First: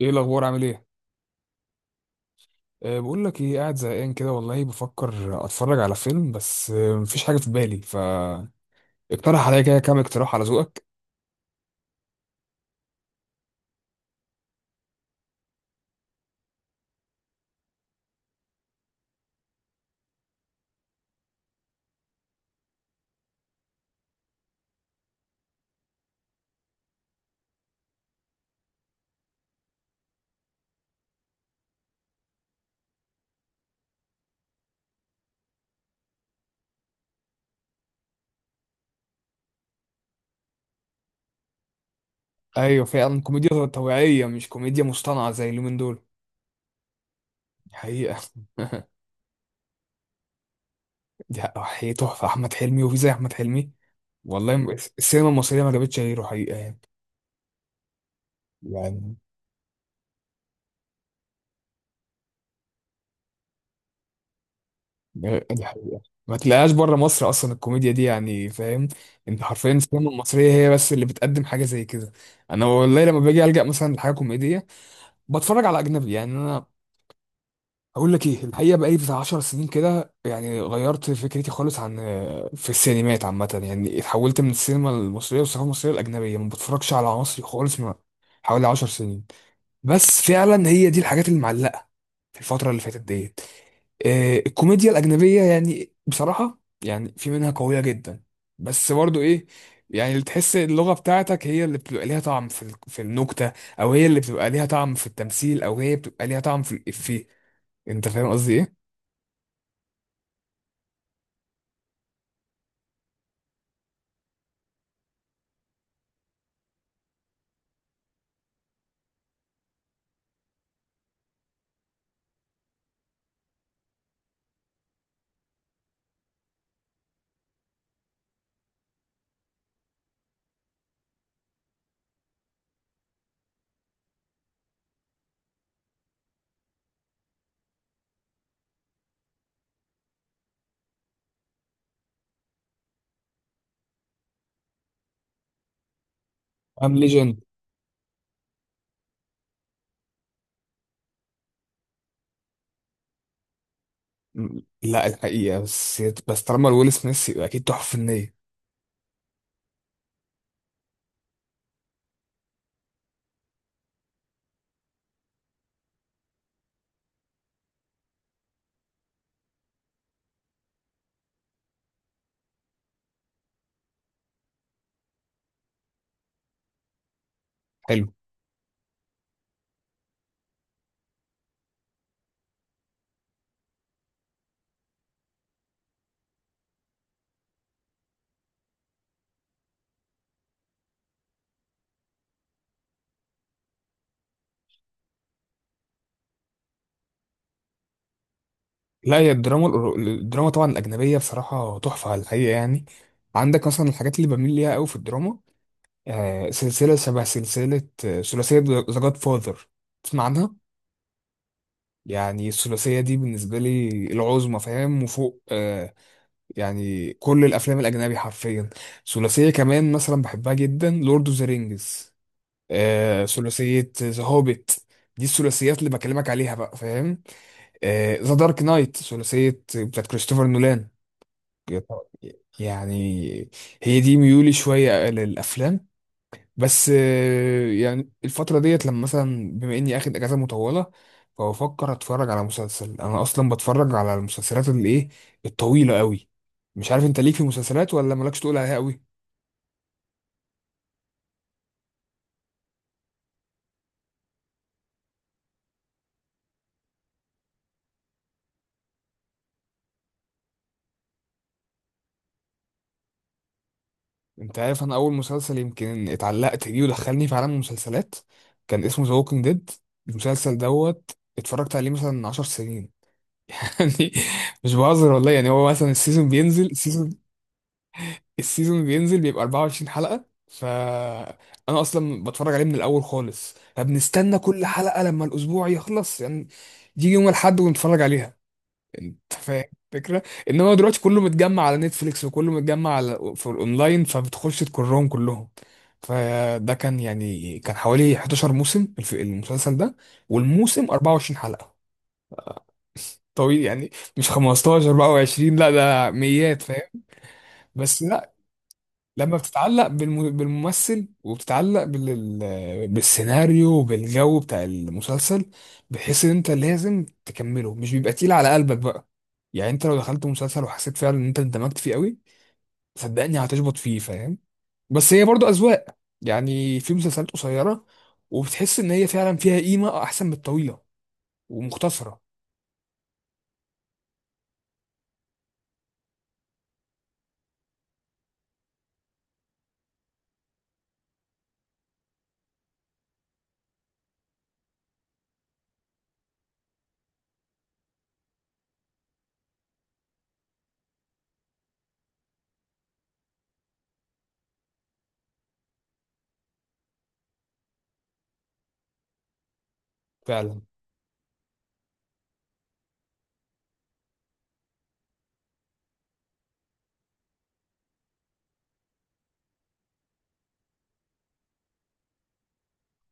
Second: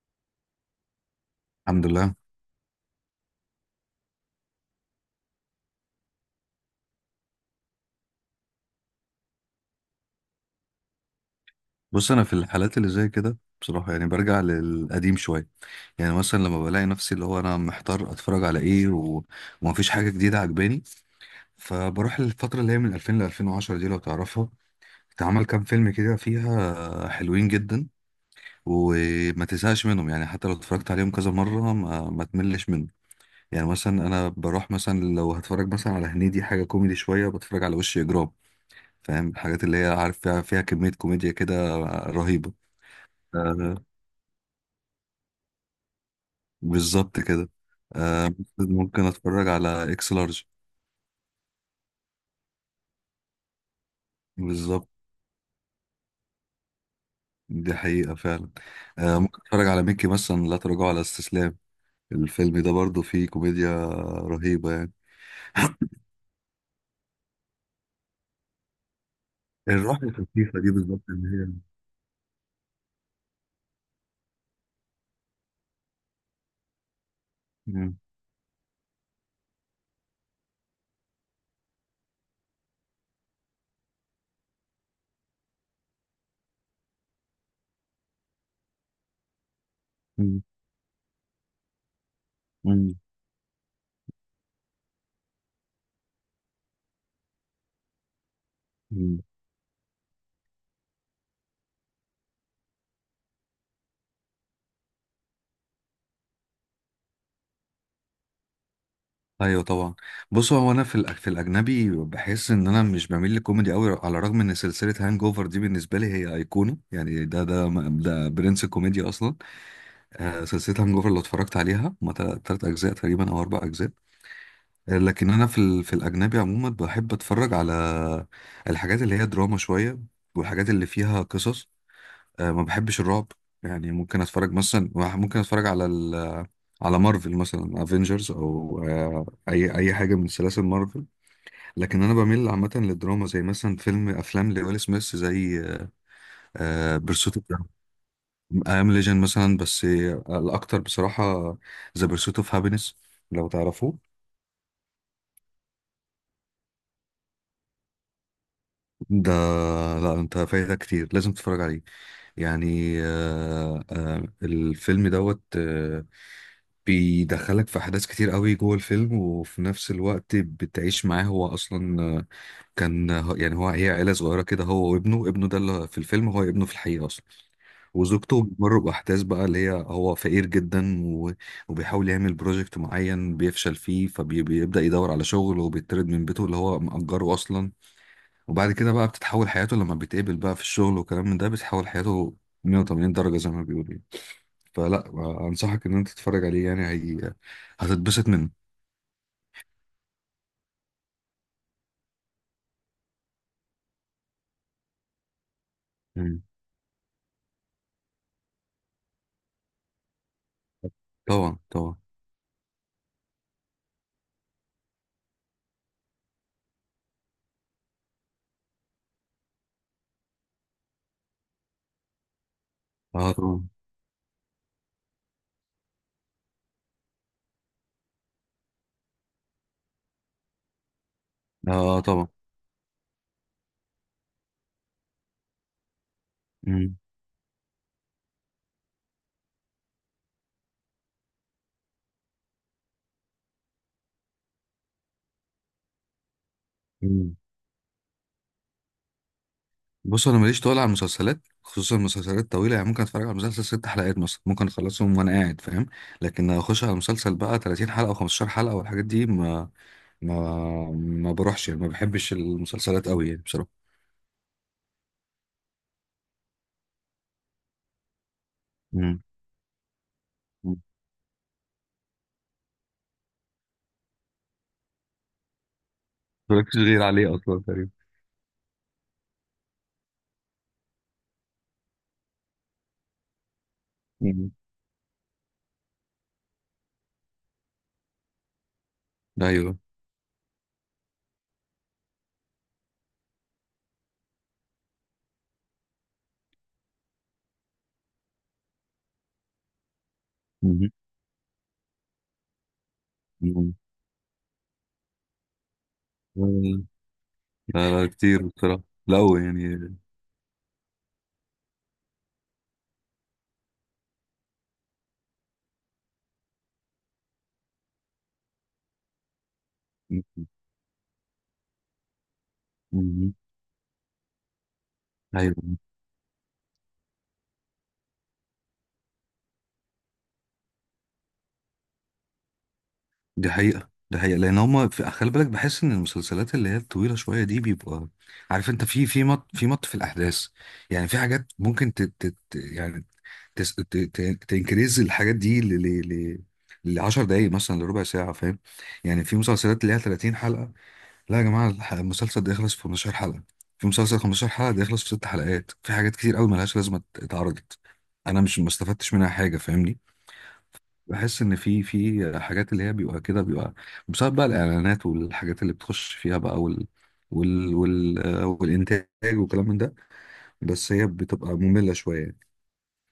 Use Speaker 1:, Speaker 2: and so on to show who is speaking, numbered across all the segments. Speaker 1: ايه الاخبار؟ عامل ايه؟
Speaker 2: الحمد لله.
Speaker 1: أه بقول لك ايه، قاعد زهقان كده والله، بفكر اتفرج على فيلم، بس أه مفيش حاجه في بالي، فاقترح عليا كده كام اقتراح على ذوقك.
Speaker 2: بص، انا في الحالات اللي زي كده بصراحه يعني برجع للقديم شويه. يعني مثلا لما بلاقي نفسي، اللي هو انا محتار اتفرج على ايه. ومفيش حاجه جديده عجباني، فبروح للفتره اللي هي من 2000 ل 2010، دي لو تعرفها. اتعمل كام فيلم كده فيها حلوين جدا، وما تزهقش منهم، يعني حتى لو اتفرجت عليهم كذا مره، ما تملش منهم. يعني مثلا انا بروح مثلا، لو هتفرج مثلا على هنيدي حاجه كوميدي شويه، بتفرج على وش اجرام. فاهم، الحاجات اللي هي عارف فيها كميه كوميديا كده رهيبه.
Speaker 1: ايوه فعلا، كوميديا
Speaker 2: آه،
Speaker 1: طبيعيه مش كوميديا مصطنعه زي اليومين دول.
Speaker 2: بالظبط كده.
Speaker 1: حقيقه.
Speaker 2: آه، ممكن اتفرج على اكس لارج.
Speaker 1: دي حقيقة تحفه، احمد حلمي وفي زي احمد حلمي؟ والله
Speaker 2: بالظبط.
Speaker 1: السينما المصريه ما جابتش غيره حقيقه يعني.
Speaker 2: دي حقيقة فعلا.
Speaker 1: يعني
Speaker 2: آه، ممكن اتفرج على ميكي مثلا لا تراجع على استسلام. الفيلم ده برضو فيه كوميديا رهيبة يعني.
Speaker 1: دي حقيقه، ما تلاقيهاش بره مصر اصلا الكوميديا دي، يعني فاهم؟ انت حرفيا
Speaker 2: الروح
Speaker 1: السينما المصريه
Speaker 2: الخفيفة
Speaker 1: هي
Speaker 2: دي
Speaker 1: بس
Speaker 2: بالظبط
Speaker 1: اللي
Speaker 2: اللي
Speaker 1: بتقدم
Speaker 2: هي.
Speaker 1: حاجه زي كده. انا والله لما باجي الجا مثلا لحاجه كوميديه بتفرج على اجنبي، يعني انا
Speaker 2: مم.
Speaker 1: اقول لك ايه الحقيقه، بقالي بتاع 10 سنين كده، يعني غيرت فكرتي خالص عن في السينمات عامه. يعني اتحولت من السينما المصريه والثقافه المصريه الاجنبيه، ما بتفرجش على مصري خالص من حوالي 10 سنين. بس
Speaker 2: مم.
Speaker 1: فعلا هي دي الحاجات اللي معلقه في الفترة اللي
Speaker 2: مم.
Speaker 1: فاتت ديت. الكوميديا الأجنبية يعني بصراحة، يعني في منها قوية جدا، بس
Speaker 2: مم.
Speaker 1: برضه إيه؟ يعني اللي تحس اللغة بتاعتك هي اللي بتبقى ليها طعم في في النكتة، أو هي اللي بتبقى ليها طعم في التمثيل، أو هي بتبقى ليها طعم في الإفيه. أنت فاهم قصدي إيه؟
Speaker 2: ايوه، طبعا. بصوا، هو انا في الاجنبي بحس ان انا مش بميل للكوميدي قوي، على الرغم ان سلسله هانج اوفر دي بالنسبه لي هي ايقونه، يعني ده برنس الكوميديا اصلا. آه، سلسلة هانج اوفر لو اتفرجت عليها، هما تلات أجزاء تقريبا أو أربع أجزاء. آه، لكن أنا في الأجنبي عموما بحب أتفرج على الحاجات اللي هي دراما شوية، والحاجات اللي فيها قصص. آه، ما بحبش الرعب. يعني ممكن أتفرج مثلا، ممكن أتفرج على مارفل مثلا، افنجرز او آه، اي اي حاجه من سلاسل مارفل. لكن انا بميل عامه للدراما، زي مثلا افلام لويل سميث، زي
Speaker 1: أم
Speaker 2: بيرسوت،
Speaker 1: ليجند.
Speaker 2: I am Legend مثلا. بس الأكتر بصراحة The Pursuit of Happiness، لو تعرفوه.
Speaker 1: لا الحقيقة، بس طالما ويل سميث يبقى أكيد تحفة فنية.
Speaker 2: ده، لا أنت فايتك كتير، لازم تتفرج عليه. يعني الفيلم دوت. بيدخلك في أحداث كتير قوي جوه الفيلم، وفي نفس الوقت بتعيش معاه هو أصلا. كان يعني هو، هي عيلة صغيرة كده، هو وابنه، ابنه ده اللي في الفيلم هو ابنه في الحقيقة أصلا.
Speaker 1: حلو.
Speaker 2: وزوجته بتمر بأحداث بقى، اللي هي هو فقير جدا. وبيحاول يعمل بروجكت معين بيفشل فيه، فبيبدأ يدور على شغل وبيطرد من بيته اللي هو مأجره أصلا. وبعد كده بقى بتتحول حياته، لما بيتقابل بقى في الشغل وكلام من ده بتتحول حياته 180 درجة زي ما بيقولوا يعني. فلا، أنصحك إن أنت تتفرج عليه، يعني هي هتتبسط منه.
Speaker 1: لا هي الدراما، الدراما طبعا الأجنبية بصراحة تحفة على الحقيقة يعني. عندك مثلا الحاجات اللي بميل ليها قوي في الدراما.
Speaker 2: مم.
Speaker 1: سلسلة شبه سلسلة، ثلاثية ذا جاد فاذر. تسمع عنها؟
Speaker 2: طبعا، طبعا.
Speaker 1: يعني الثلاثية دي بالنسبة لي العظمى فاهم، وفوق آه، يعني كل الأفلام الأجنبي حرفيا. ثلاثية كمان مثلا بحبها جدا، لورد اوف ذا رينجز، آه
Speaker 2: اه طبعا،
Speaker 1: ثلاثية ذا هوبيت. دي الثلاثيات اللي بكلمك عليها بقى فاهم. ذا دارك نايت ثلاثية بتاعت كريستوفر نولان
Speaker 2: اه طبعا.
Speaker 1: يعني. هي دي ميولي شوية للأفلام. بس
Speaker 2: مم.
Speaker 1: يعني الفترة ديت لما مثلا بما اني اخد اجازة مطولة، فبفكر اتفرج على مسلسل. انا اصلا بتفرج على المسلسلات اللي ايه؟ الطويلة قوي. مش عارف انت ليك
Speaker 2: مم.
Speaker 1: في مسلسلات ولا مالكش تقول عليها قوي؟
Speaker 2: بص، انا ماليش طول على المسلسلات، خصوصا المسلسلات الطويله، يعني ممكن اتفرج على مسلسل ست حلقات مثلا، ممكن اخلصهم وانا قاعد فاهم. لكن اخش على مسلسل بقى 30 حلقه او 15 حلقه والحاجات دي ما ما بروحش، يعني ما بحبش المسلسلات قوي يعني بصراحه.
Speaker 1: انت عارف انا اول مسلسل يمكن اتعلقت بيه ودخلني في عالم المسلسلات، كان اسمه ذا
Speaker 2: امم.
Speaker 1: ووكينج ديد. المسلسل
Speaker 2: ما
Speaker 1: دوت اتفرجت عليه مثلا 10 سنين. يعني مش بهزر والله يعني. هو مثلا السيزون بينزل،
Speaker 2: بتفرجش غير
Speaker 1: السيزون
Speaker 2: عليه اصلا تقريبا.
Speaker 1: السيزون بينزل بيبقى 24 حلقة، فأنا أصلا بتفرج عليه من الأول خالص، فبنستنى
Speaker 2: مم.
Speaker 1: كل حلقة لما الأسبوع يخلص يعني. يجي يوم الأحد ونتفرج عليها. أنت فاهم
Speaker 2: ايوه.
Speaker 1: الفكرة؟ إنما هو دلوقتي كله متجمع على نتفليكس وكله متجمع على في الأونلاين، فبتخش تكرهم كلهم. فده كان يعني كان حوالي 11 موسم، المسلسل ده،
Speaker 2: مم.
Speaker 1: والموسم 24 حلقة. طويل
Speaker 2: مم.
Speaker 1: يعني. مش 15، 24، لا ده ميات فاهم.
Speaker 2: لا،
Speaker 1: بس
Speaker 2: لا كتير بصراحه، لا
Speaker 1: لما
Speaker 2: هو
Speaker 1: بتتعلق
Speaker 2: يعني.
Speaker 1: بالممثل، وبتتعلق بالسيناريو وبالجو بتاع المسلسل، بحيث ان انت لازم تكمله، مش بيبقى تقيل على قلبك بقى. يعني انت لو دخلت
Speaker 2: مم.
Speaker 1: مسلسل وحسيت فعلا ان انت اندمجت فيه قوي،
Speaker 2: مم.
Speaker 1: صدقني هتشبط فيه فاهم. بس هي برضو
Speaker 2: ايوه.
Speaker 1: اذواق، يعني في مسلسلات قصيرة وبتحس ان هي فعلا فيها قيمة احسن من الطويلة ومختصرة
Speaker 2: دي حقيقة، دي حقيقة، لأن هما في، خلي بالك، بحس إن المسلسلات اللي هي الطويلة شوية دي بيبقى، عارف أنت، في مط في الأحداث. يعني في حاجات ممكن يعني تس... ت... ت... تنكريز الحاجات دي ل... لعشر دقايق مثلا، لربع ساعة، فاهم؟ يعني في مسلسلات اللي هي 30 حلقة، لا يا جماعة، المسلسل ده يخلص في 15 حلقة، في مسلسل 15 حلقة ده يخلص في ست حلقات، في حاجات كتير قوي ملهاش لازمة اتعرضت. أنا مش، ما استفدتش منها حاجة، فاهمني؟
Speaker 1: فعلا.
Speaker 2: بحس ان في حاجات اللي هي بيبقى كده، بيبقى بسبب بقى الاعلانات والحاجات اللي بتخش فيها بقى، والانتاج وكلام من ده، بس هي بتبقى مملة شوية يعني.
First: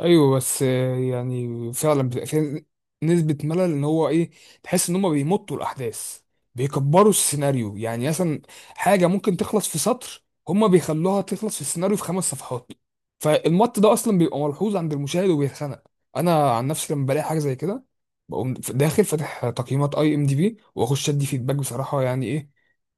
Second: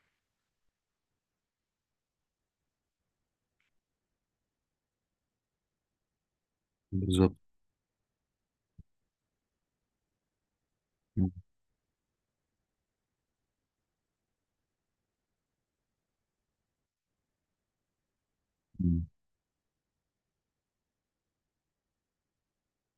Speaker 1: ايوه بس يعني فعلا بتبقى فيها نسبه ملل، ان هو ايه، تحس ان هم بيمطوا الاحداث، بيكبروا
Speaker 2: بالظبط.
Speaker 1: السيناريو. يعني مثلا حاجه ممكن تخلص في سطر هم بيخلوها
Speaker 2: مم.
Speaker 1: تخلص في السيناريو في خمس صفحات. فالمط ده اصلا بيبقى ملحوظ عند المشاهد وبيتخنق. انا عن نفسي لما بلاقي حاجه زي كده بقوم داخل فاتح تقييمات اي ام دي بي واخش ادي فيدباك بصراحه. يعني ايه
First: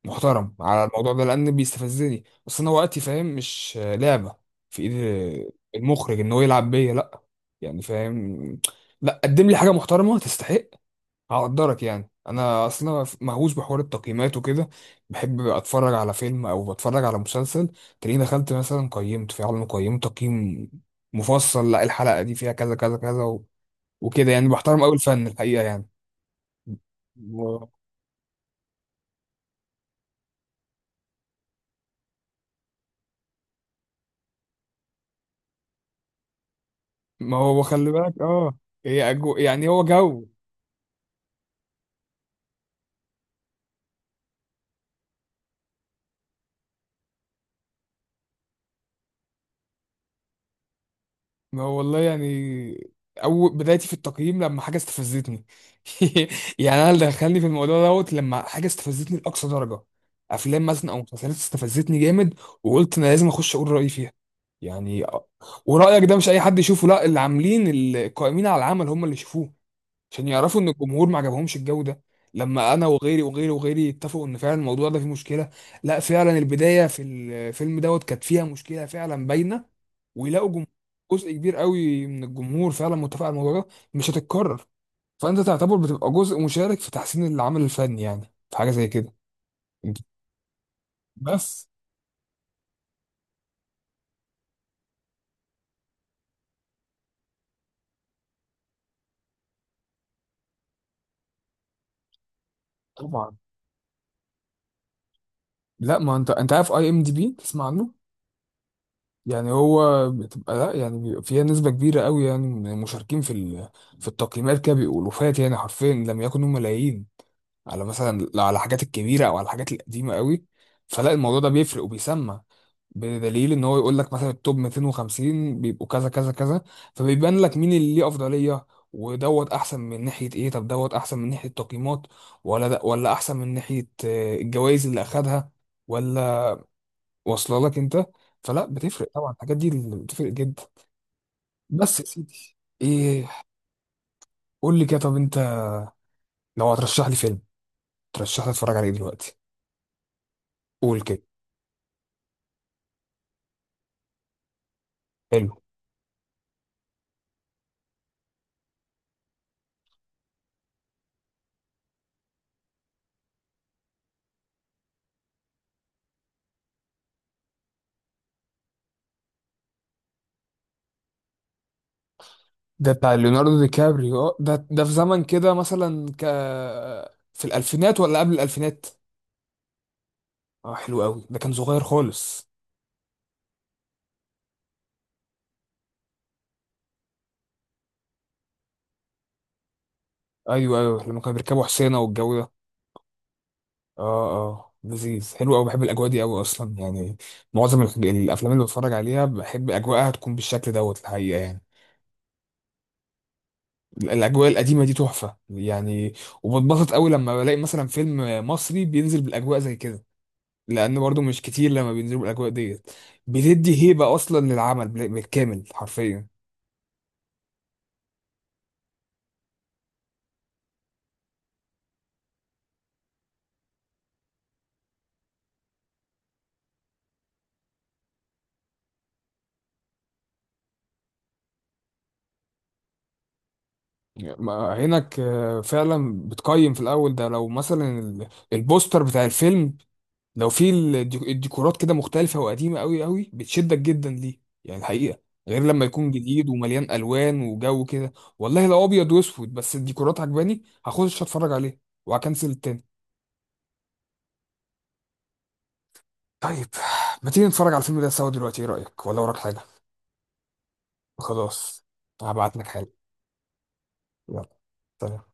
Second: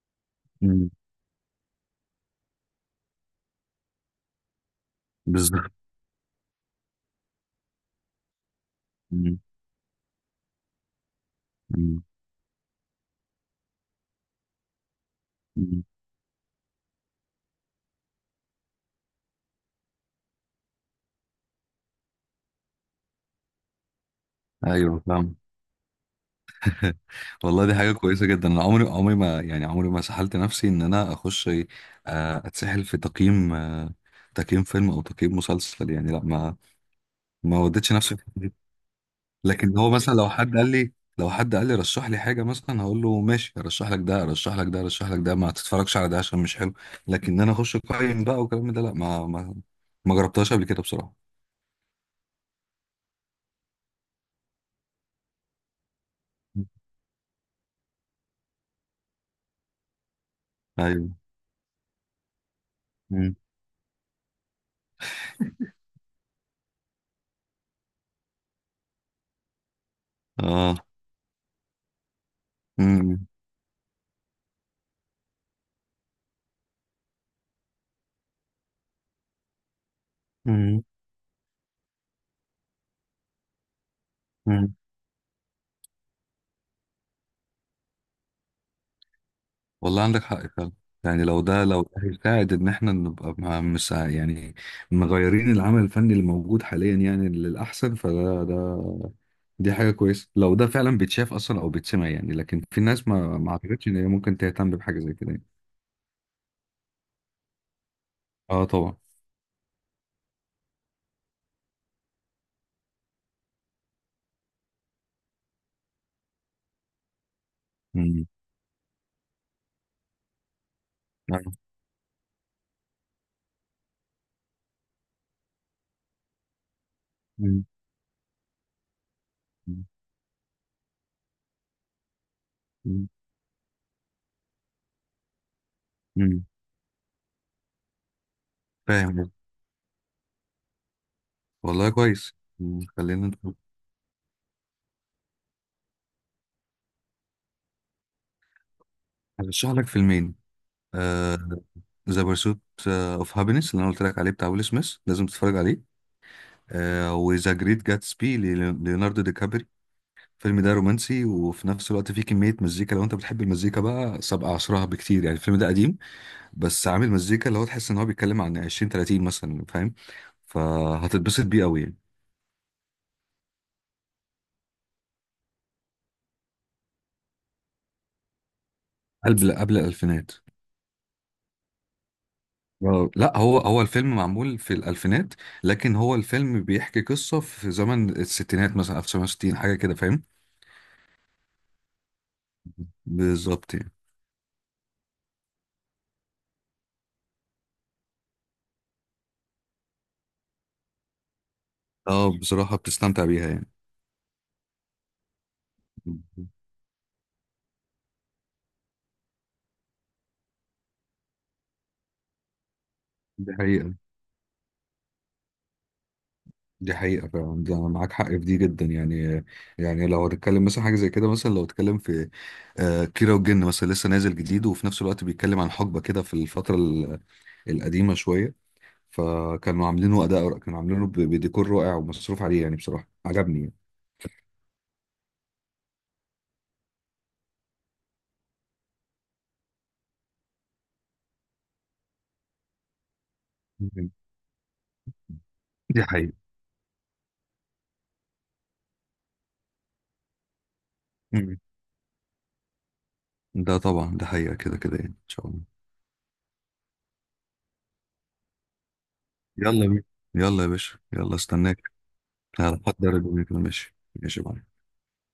Speaker 1: محترم على
Speaker 2: مم.
Speaker 1: الموضوع ده لان بيستفزني، بس انا وقتي فاهم مش لعبه في ايدي
Speaker 2: بالظبط.
Speaker 1: المخرج ان هو يلعب بيا، لا يعني فاهم. لا
Speaker 2: مم.
Speaker 1: قدم لي حاجه محترمه تستحق هقدرك
Speaker 2: مم.
Speaker 1: يعني. انا اصلا مهووس بحوار التقييمات وكده، بحب
Speaker 2: مم.
Speaker 1: اتفرج على فيلم او بتفرج على مسلسل، تلاقيني دخلت مثلا قيمت في عالم، قيمت تقييم مفصل. لا الحلقه دي فيها كذا كذا كذا وكده. يعني بحترم قوي
Speaker 2: ايوه،
Speaker 1: الفن
Speaker 2: فاهم.
Speaker 1: الحقيقه يعني.
Speaker 2: والله،
Speaker 1: و-
Speaker 2: دي حاجة كويسة جدا. انا عمري عمري ما يعني عمري ما سحلت نفسي ان انا اخش، اتسحل في تقييم، تقييم فيلم او تقييم مسلسل يعني، لا ما
Speaker 1: ما
Speaker 2: ما
Speaker 1: هو خلي
Speaker 2: وديتش نفسي.
Speaker 1: بالك اه. هي يعني
Speaker 2: لكن
Speaker 1: هو
Speaker 2: هو مثلا
Speaker 1: جو.
Speaker 2: لو حد قال لي رشح لي حاجه مثلا، هقول له ماشي، ارشح لك ده، ارشح لك ده، ارشح لك ده، ما تتفرجش على ده عشان مش حلو. لكن انا اخش اقيم بقى والكلام ده، لا، ما جربتهاش قبل كده بصراحه.
Speaker 1: ما هو والله يعني أول بدايتي في التقييم لما حاجة استفزتني. يعني أنا اللي دخلني في الموضوع دوت لما حاجة استفزتني لأقصى درجة. أفلام مثلا أو
Speaker 2: ايوه.
Speaker 1: مسلسلات استفزتني جامد، وقلت أنا لازم
Speaker 2: مم.
Speaker 1: أخش أقول رأيي فيها يعني. ورأيك ده مش أي حد يشوفه، لا اللي عاملين القائمين على العمل هم اللي يشوفوه، عشان يعرفوا ان
Speaker 2: اه.
Speaker 1: الجمهور ما عجبهمش الجو ده. لما انا وغيري
Speaker 2: مم.
Speaker 1: وغيري وغيري اتفقوا ان فعلا الموضوع ده فيه مشكله، لا فعلا البدايه في الفيلم دوت كانت فيها مشكله فعلا باينه. ويلاقوا
Speaker 2: مم.
Speaker 1: جزء كبير قوي من الجمهور فعلا متفق على الموضوع ده، مش هتتكرر.
Speaker 2: مم.
Speaker 1: فانت تعتبر بتبقى جزء مشارك في تحسين العمل الفني، يعني في حاجه زي كده.
Speaker 2: والله عندك حق فعلا. يعني لو ده
Speaker 1: بس
Speaker 2: لو ده هيساعد ان احنا نبقى يعني مغيرين العمل الفني اللي موجود حاليا يعني للاحسن، فده. دي حاجه كويسه لو ده فعلا بيتشاف اصلا او بيتسمع يعني، لكن في ناس
Speaker 1: طبعا.
Speaker 2: ما اعتقدش ان هي ممكن تهتم بحاجه زي كده يعني.
Speaker 1: لا ما انت عارف اي ام دي بي، تسمع عنه؟
Speaker 2: اه، طبعا.
Speaker 1: يعني هو بتبقى لا يعني بيبقى فيها نسبة كبيرة قوي يعني من المشاركين في في التقييمات كده بيقولوا، فات يعني حرفيا لم يكونوا ملايين، على مثلا
Speaker 2: امم.
Speaker 1: لا على الحاجات الكبيرة أو على الحاجات القديمة قوي. فلا الموضوع ده
Speaker 2: أيوة.
Speaker 1: بيفرق وبيسمع. بدليل ان هو يقول لك مثلا التوب 250 بيبقوا كذا كذا كذا، فبيبان لك
Speaker 2: أمم.
Speaker 1: مين اللي ليه افضليه، ودوت احسن
Speaker 2: أمم.
Speaker 1: من ناحيه ايه، طب دوت احسن من ناحيه تقييمات ولا ده، ولا احسن من ناحيه الجوائز اللي اخدها، ولا
Speaker 2: أمم.
Speaker 1: واصله لك انت. فلا بتفرق طبعا
Speaker 2: فاهم.
Speaker 1: الحاجات دي، اللي بتفرق جدا.
Speaker 2: والله
Speaker 1: بس يا
Speaker 2: كويس.
Speaker 1: سيدي.
Speaker 2: أمم. خلينا
Speaker 1: ايه،
Speaker 2: نشوف.
Speaker 1: قول لي كده. طب انت لو هترشح لي فيلم، ترشح لي اتفرج عليه دلوقتي؟
Speaker 2: هرشح لك فيلمين.
Speaker 1: قول كده.
Speaker 2: ذا بيرسوت اوف هابينس اللي انا قلت لك عليه بتاع ويل سميث، لازم
Speaker 1: حلو.
Speaker 2: تتفرج عليه. آه، وذا جريت جاتسبي، ليوناردو دي كابري. الفيلم ده رومانسي وفي نفس الوقت فيه كمية مزيكا، لو انت بتحب المزيكا بقى، سابقة عصرها بكتير، يعني الفيلم ده قديم بس عامل مزيكا اللي هو تحس ان هو بيتكلم عن 20 30 مثلا، فاهم؟ فهتتبسط بيه قوي يعني.
Speaker 1: ده بتاع ليوناردو دي كابريو؟ اه ده في زمن كده مثلا، ك في الالفينات ولا قبل الالفينات؟
Speaker 2: قبل الألفينات.
Speaker 1: اه حلو قوي، ده كان صغير خالص.
Speaker 2: آه، لا، هو الفيلم معمول في الألفينات، لكن هو الفيلم بيحكي قصة في زمن الستينات مثلا، 1960 حاجة كده، فاهم؟
Speaker 1: ايوه لما كانوا بيركبوا حسينه والجو ده.
Speaker 2: بالظبط يعني.
Speaker 1: اه اه لذيذ، حلو قوي، بحب الاجواء دي قوي اصلا يعني. معظم الافلام اللي بتفرج عليها بحب اجواءها تكون بالشكل دوت الحقيقه يعني.
Speaker 2: اه، بصراحة بتستمتع بيها يعني.
Speaker 1: الاجواء القديمه دي تحفه يعني. وبتبسط قوي لما بلاقي مثلا فيلم مصري بينزل بالاجواء زي كده، لان برضو مش كتير لما بينزلوا بالاجواء ديت،
Speaker 2: دي
Speaker 1: بتدي
Speaker 2: حقيقة،
Speaker 1: هيبه اصلا للعمل بالكامل حرفيا.
Speaker 2: دي حقيقة فعلا، ده أنا معاك حق في دي جدا يعني. يعني لو هتتكلم مثلا حاجة زي كده، مثلا لو اتكلم في كيرة والجن مثلا لسه نازل جديد، وفي نفس الوقت بيتكلم عن حقبة كده في الفترة القديمة شوية، فكانوا عاملينه أداء، كانوا عاملينه بديكور رائع ومصروف عليه، يعني بصراحة عجبني يعني.
Speaker 1: عينك فعلا بتقيم في الاول ده لو مثلا البوستر بتاع الفيلم، لو في الديكورات كده مختلفة وقديمة قوي قوي، بتشدك جدا
Speaker 2: مم.
Speaker 1: ليه يعني الحقيقة، غير لما
Speaker 2: دي
Speaker 1: يكون
Speaker 2: حقيقة.
Speaker 1: جديد ومليان ألوان وجو كده. والله لو أبيض وأسود بس الديكورات عجباني هخش أتفرج
Speaker 2: مم.
Speaker 1: عليه وهكنسل التاني.
Speaker 2: ده طبعا، ده حقيقة كده كده يعني، إن شاء الله.
Speaker 1: طيب ما تيجي نتفرج على الفيلم ده سوا دلوقتي، إيه رأيك؟ ولا وراك حاجة؟
Speaker 2: يلا يا بيه. يلا يا باشا، يلا استناك.
Speaker 1: خلاص هبعت لك حاجة.
Speaker 2: هحضر الدنيا كده، ماشي ماشي يا
Speaker 1: يلا،
Speaker 2: معلم.
Speaker 1: سلام.